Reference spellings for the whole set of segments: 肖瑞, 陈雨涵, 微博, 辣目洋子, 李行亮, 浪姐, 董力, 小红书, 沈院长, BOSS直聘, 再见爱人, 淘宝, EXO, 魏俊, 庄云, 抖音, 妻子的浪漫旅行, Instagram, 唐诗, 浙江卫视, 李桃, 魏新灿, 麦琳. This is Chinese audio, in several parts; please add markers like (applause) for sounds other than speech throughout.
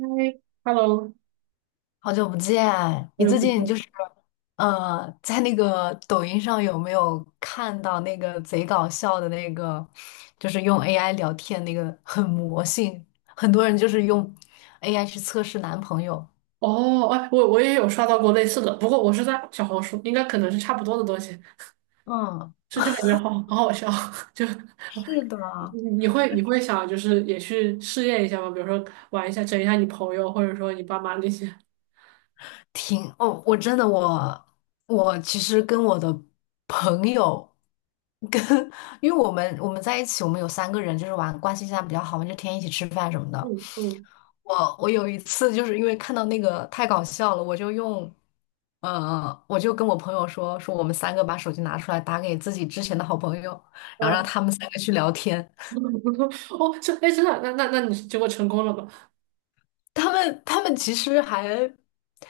嗨，Hello，好久不见，好你久最不近就是见。在那个抖音上有没有看到那个贼搞笑的那个，就是用 AI 聊天那个很魔性，很多人就是用 AI 去测试男朋友。哦，哎，我也有刷到过类似的，不过我是在小红书，应该可能是差不多的东西，嗯，就感觉好好笑，(laughs) 就是的，你你会想就是也去试验一下吗？比如说玩一下，整一下你朋友，或者说你爸妈那些。哦，我真的我其实跟我的朋友跟，(laughs) 因为我们在一起，我们有三个人就是玩关系现在比较好嘛，就天天一起吃饭什么的。嗯嗯我有一次就是因为看到那个太搞笑了，我就跟我朋友说说我们三个把手机拿出来打给自己之前的好朋友，然后让嗯，他们三个去聊天。(laughs) 哦，这哎真的，那你结果成功了吗？他们其实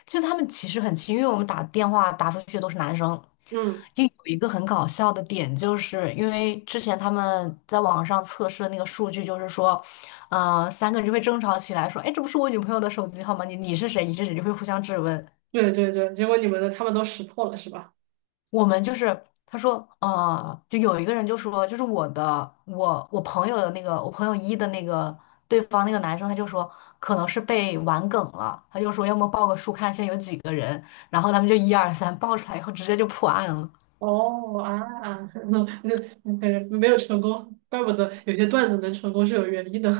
就他们其实很亲，因为我们打电话打出去的都是男生。嗯，就有一个很搞笑的点，就是因为之前他们在网上测试的那个数据，就是说，三个人就会争吵起来，说，哎，这不是我女朋友的手机号吗？你是谁？你是谁？就会互相质问。对对对，结果你们的他们都识破了是吧？我们就是他说，就有一个人就说，我朋友的那个，我朋友一的那个对方那个男生，他就说可能是被玩梗了，他就说要么报个数看现在有几个人，然后他们就一二三报出来以后直接就破案了。哦啊，(laughs) 那那感觉没有成功，怪不得有些段子能成功是有原因的。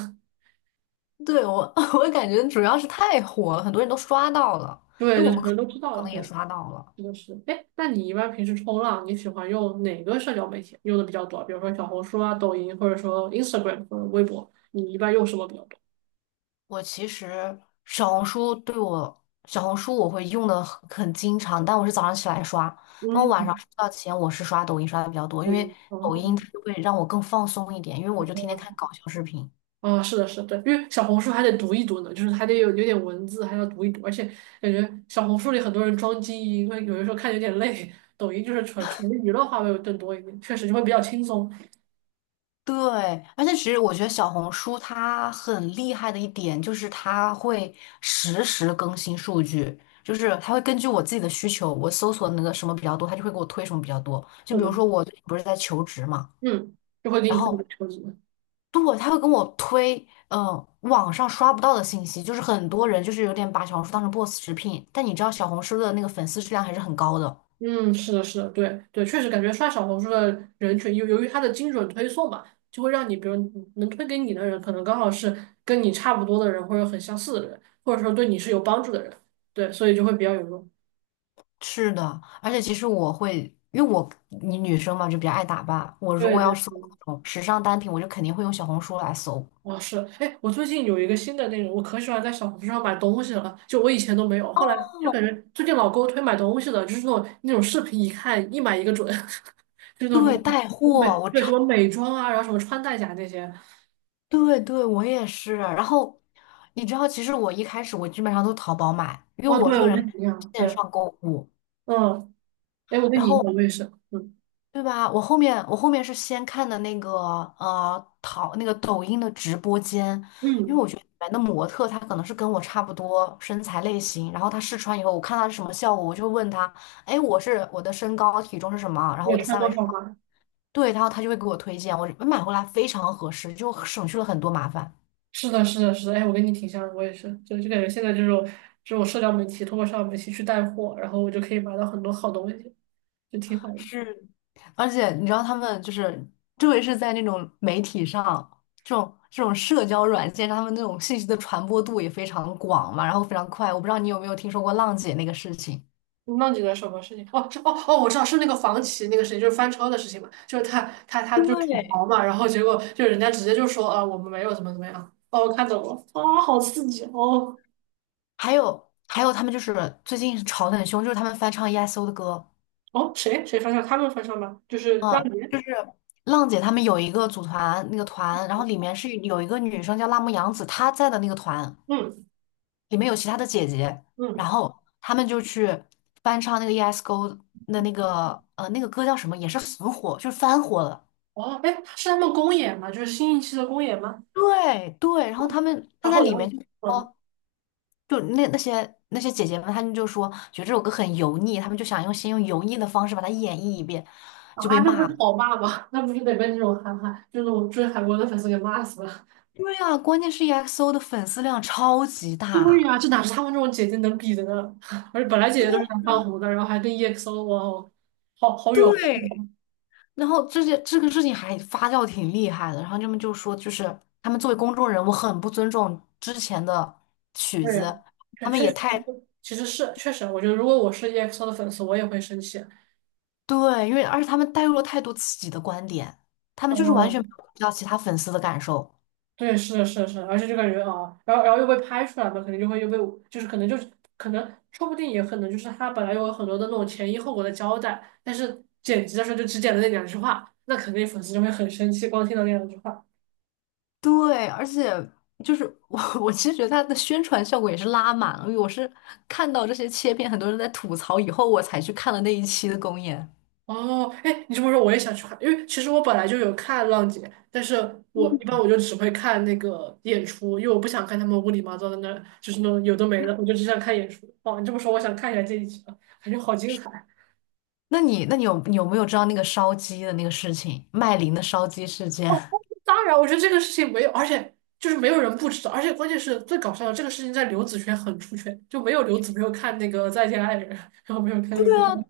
对，我 (laughs)，我感觉主要是太火了，很多人都刷到了，对，就就是可能都知我道可了，能对，也刷到了。是的是。哎，那你一般平时冲浪，你喜欢用哪个社交媒体用的比较多？比如说小红书啊、抖音，或者说 Instagram 或者微博，你一般用什么比较多？我其实小红书我会用的很经常，但我是早上起来刷，那我晚上嗯，睡觉前我是刷抖音刷的比较多，因抖为音。抖哦，音它就会让我更放松一点，因为我就天天看搞笑视频。啊，是的，是的，对，因为小红书还得读一读呢，就是还得有点文字，还要读一读，而且感觉小红书里很多人装精英，为有的时候看有点累。抖音就是纯纯娱乐化会更多一点，确实就会比较轻松。对，而且其实我觉得小红书它很厉害的一点就是它会实时更新数据，就是它会根据我自己的需求，我搜索那个什么比较多，它就会给我推什么比较多。就是比的，如说我最近不是在求职嘛，嗯，就会给然你推一个后车子。对，他会跟我推，嗯，网上刷不到的信息，就是很多人就是有点把小红书当成 BOSS 直聘，但你知道小红书的那个粉丝质量还是很高的。嗯，是的，是的，对对，确实感觉刷小红书的人群，由于它的精准推送嘛，就会让你，比如能推给你的人，可能刚好是跟你差不多的人，或者很相似的人，或者说对你是有帮助的人，对，所以就会比较有用。是的，而且其实我会，因为我你女生嘛就比较爱打扮，我如对果对要搜那对，种时尚单品，我就肯定会用小红书来搜。哦是，哎，我最近有一个新的那种，我可喜欢在小红书上买东西了，就我以前都没有，后来就感哦，觉最近老给我推买东西的，就是那种视频，一看一买一个准，(laughs) 就是那种对，带什么美，货，我对，超，什么美妆啊，然后什么穿戴甲那些。对对，我也是。然后你知道，其实我一开始我基本上都淘宝买，因为哦，我对，这个我人跟你一样，线对。上购物，嗯，哎，我跟然你一后样，我也是，嗯对吧？我后面我后面是先看的那个那个抖音的直播间，因为嗯，我觉得里面的模特她可能是跟我差不多身材类型，然后她试穿以后，我看她是什么效果，我就会问她，哎，我的身高体重是什么，然你后我的也穿三围多是什少么，吗？对，然后她就会给我推荐，我买回来非常合适，就省去了很多麻烦。是的，是的，是的，哎，我跟你挺像的，我也是，就感觉现在这种社交媒体，通过社交媒体去带货，然后我就可以买到很多好东西，就挺好的。是，而且你知道他们就是，特别是在那种媒体上，这种社交软件上，他们那种信息的传播度也非常广嘛，然后非常快。我不知道你有没有听说过浪姐那个事情，那你的什么事情？哦，是哦哦，我知道是那个房企那个谁，就是翻车的事情嘛，就是他就吐对，槽嘛，然后结果就人家直接就说啊，我们没有怎么怎么样。哦，我看懂了，啊、好刺激哦还有还有他们就是最近吵得很凶，就是他们翻唱 EXO 的歌，哦，谁谁翻车？他们翻车吗？就是让嗯，你，就是浪姐他们有一个组团那个团，然后里面是有一个女生叫辣目洋子，她在的那个团。嗯里面有其他的姐姐，嗯。然后他们就去翻唱那个 ESGO 的那个那个歌叫什么，也是很火，就是翻火了。哦，哎，是他们公演吗？就是新一期的公演吗？对对，然后他然在后，里然面后，就嗯，说，就那些姐姐们，他们就说觉得这首歌很油腻，他们就想先用油腻的方式把它演绎一遍，就被啊，那不骂了。是讨骂吗？那不是得被那种韩寒，就那种追韩国的粉丝给骂死了。对啊，关键是 EXO 的粉丝量超级对大。呀、这哪是他们这种姐姐能比的呢？(laughs) 而且本来姐姐都是想当红的，然后还跟 EXO,哇哦，好好有，然后这些这个事情还发酵挺厉害的，然后他们就说，就是他们作为公众人物很不尊重之前的曲对呀、子，确他们确也实，太其实是确实，我觉得如果我是 EXO 的粉丝，我也会生气。对，因为而且他们带入了太多自己的观点，他们就是完全不嗯，有顾及到其他粉丝的感受。对，是的，是的，是的，而且这感觉啊，然后又被拍出来嘛，肯定就会又被，就是可能就是可能，说不定也可能就是他本来有很多的那种前因后果的交代，但是剪辑的时候就只剪了那两句话，那肯定粉丝就会很生气，光听到那两句话。对，而且就是我，(laughs) 我其实觉得他的宣传效果也是拉满了。因为我是看到这些切片，很多人在吐槽以后，我才去看了那一期的公演。哦，哎，你这么说我也想去看，因为其实我本来就有看浪姐，但是我一般我就只会看那个演出，因为我不想看他们乌里麻糟的那，就是那种有的没的，我就只想看演出。哦，你这么说，我想看一下这一集了，感觉好精彩。那你有没有知道那个烧鸡的那个事情，麦琳的烧鸡事件？当然，我觉得这个事情没有，而且就是没有人不知道，而且关键是最搞笑的，这个事情在刘子轩很出圈，就没有刘子没有看那个《再见爱人》，然后没有看 (laughs) 对那个哈啊，洛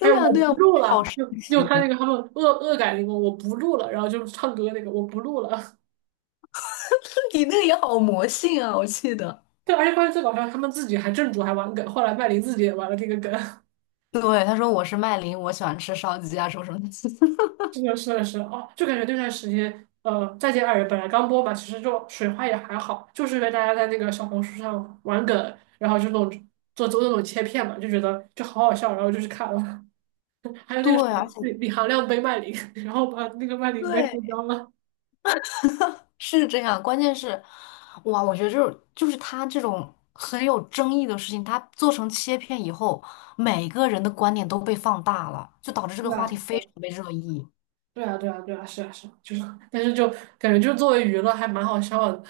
还有呀我对呀，不录好了，神又奇，看那个他们恶改那个我不录了，然后就唱歌那个我不录了，(laughs) 你那个也好魔性啊，我记得。对，而且关键最搞笑，他们自己还正主还玩梗，后来麦琳自己也玩了这个梗，对，他说我是麦琳，我喜欢吃烧鸡啊，什么什么的。(laughs) 是的，是的，是的哦，就感觉那段时间，再见爱人》本来刚播吧，其实就水花也还好，就是因为大家在那个小红书上玩梗，然后这种做那种切片嘛，就觉得就好好笑，然后就去看了。(laughs) 还有那个对，什么而且李行亮背麦琳，(laughs) 然后把那个麦琳背对，受伤了。是这样。关键是，哇，我觉得就是他这种很有争议的事情，他做成切片以后，每个人的观点都被放大了，就导致这对个话题啊，非常被热议。对啊，对啊，对啊，是啊，是啊，就是，但是就感觉就作为娱乐还蛮好笑的。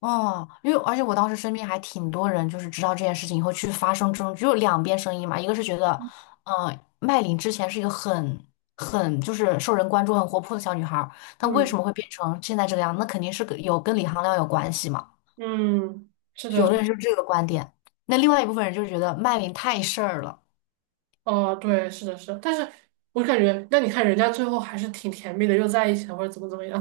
哦，因为而且我当时身边还挺多人，就是知道这件事情以后去发生争执，只有两边声音嘛，一个是觉得，嗯、麦琳之前是一个很就是受人关注、很活泼的小女孩儿，但为什嗯么会变成现在这个样子那肯定是跟有跟李行亮有关系嘛。嗯，是的，有的人是这个观点，那另外一部分人就是觉得麦琳太事儿了。哦，对，是的，是的但是我感觉，那你看人家最后还是挺甜蜜的，又在一起了，或者怎么怎么样。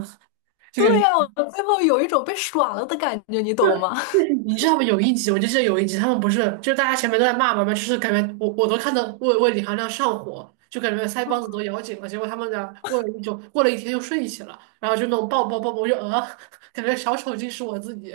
就感对觉呀、我最后有一种被耍了的感觉，你懂吗？你知道吗？有一集，我就记得有一集，他们不是就是大家前面都在骂嘛嘛，就是感觉我都看到为李行亮上火，就感觉腮帮子都咬紧了。结果他们俩过了一周，过了一天又睡一起了，然后就那种抱抱抱抱，我就(laughs) 感觉小丑竟是我自己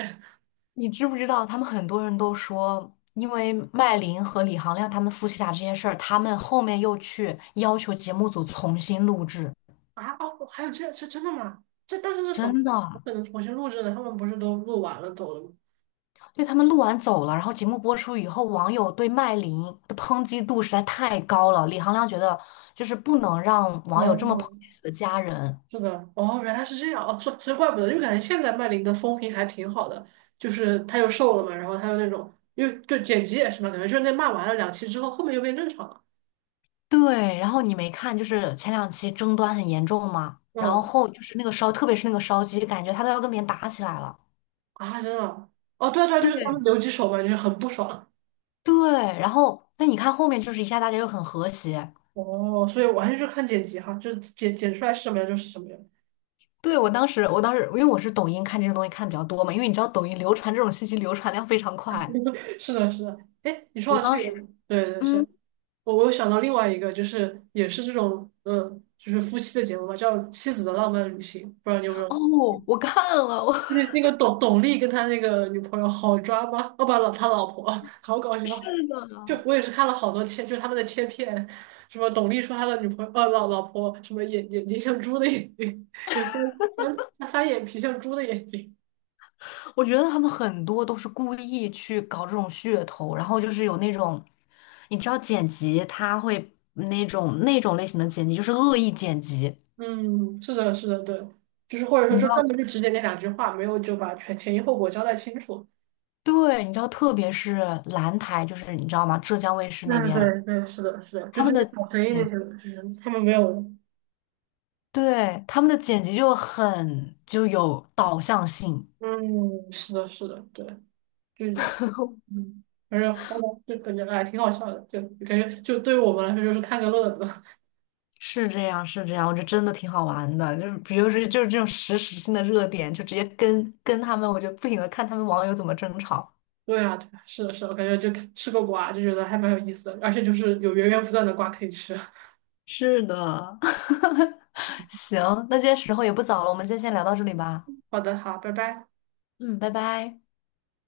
你知不知道，他们很多人都说，因为麦琳和李行亮他们夫妻俩这件事儿，他们后面又去要求节目组重新录制，啊！哦，还有这是真的吗？这但是这怎么真的，我可能重新录制的？他们不是都录完了走了吗？对他们录完走了，然后节目播出以后，网友对麦琳的抨击度实在太高了，李行亮觉得就是不能让网友这么抨哦击自己的家人。是的，哦，原来是这样，哦，所以怪不得，因为感觉现在麦林的风评还挺好的，就是她又瘦了嘛，然后她又那种，因为就剪辑也是嘛，感觉就是那骂完了两期之后，后面又变正常了。对，然后你没看，就是前两期争端很严重嘛，然后嗯，后就是那个烧，特别是那个烧鸡，感觉他都要跟别人打起来了。啊，真的啊哦，对啊对啊，就是他对们留几手嘛，就是很不爽。对，然后但你看后面就是一下大家又很和谐。哦，所以完全就是看剪辑哈，就是剪出来是什么样就是什么样。对，我当时因为我是抖音看这种东西看的比较多嘛，因为你知道抖音流传这种信息流传量非常快。(laughs) 是的，是的。哎，你说我到当这个，时，对对是，嗯，我有想到另外一个，就是也是这种，嗯，就是夫妻的节目嘛，叫《妻子的浪漫旅行》，不知道你有没有？哦，我看了，我 (laughs) 那那个董力跟他那个女朋友好抓吗？哦不，老他老婆好搞 (laughs) 是笑。就的，我也是看了好多切，就是他们的切片，什么董力说他的女朋友老婆什么眼睛像猪的眼睛，(laughs) 有时候翻他翻眼皮像猪的眼睛。我觉得他们很多都是故意去搞这种噱头，然后就是有那种，你知道剪辑他会那种类型的剪辑就是恶意剪辑，嗯，是的，是的，对，就是或者说你就知专道？门就只剪那两句话，没有就把全前因后果交代清楚。对，你知道，特别是蓝台，就是你知道吗？浙江卫视那对边对对，是的，是的，就他们是的。小黑那剪。些，就是他们没有。对，他们的剪辑就很就有导向性，嗯，是的，是的，对，就 (laughs) 嗯，反正好吧，就感觉哎挺好笑的，就感觉就对于我们来说就是看个乐子。(laughs) 是这样，是这样，我觉得真的挺好玩的。就是比如说，就是这种实时性的热点，就直接跟他们，我就不停的看他们网友怎么争吵。对啊，对啊，是的，是的，感觉就吃个瓜就觉得还蛮有意思的，而且就是有源源不断的瓜可以吃。是的，(laughs) 行，那今天时候也不早了，我们今天先聊到这里吧。(laughs) 好的，好，拜拜。嗯，拜拜。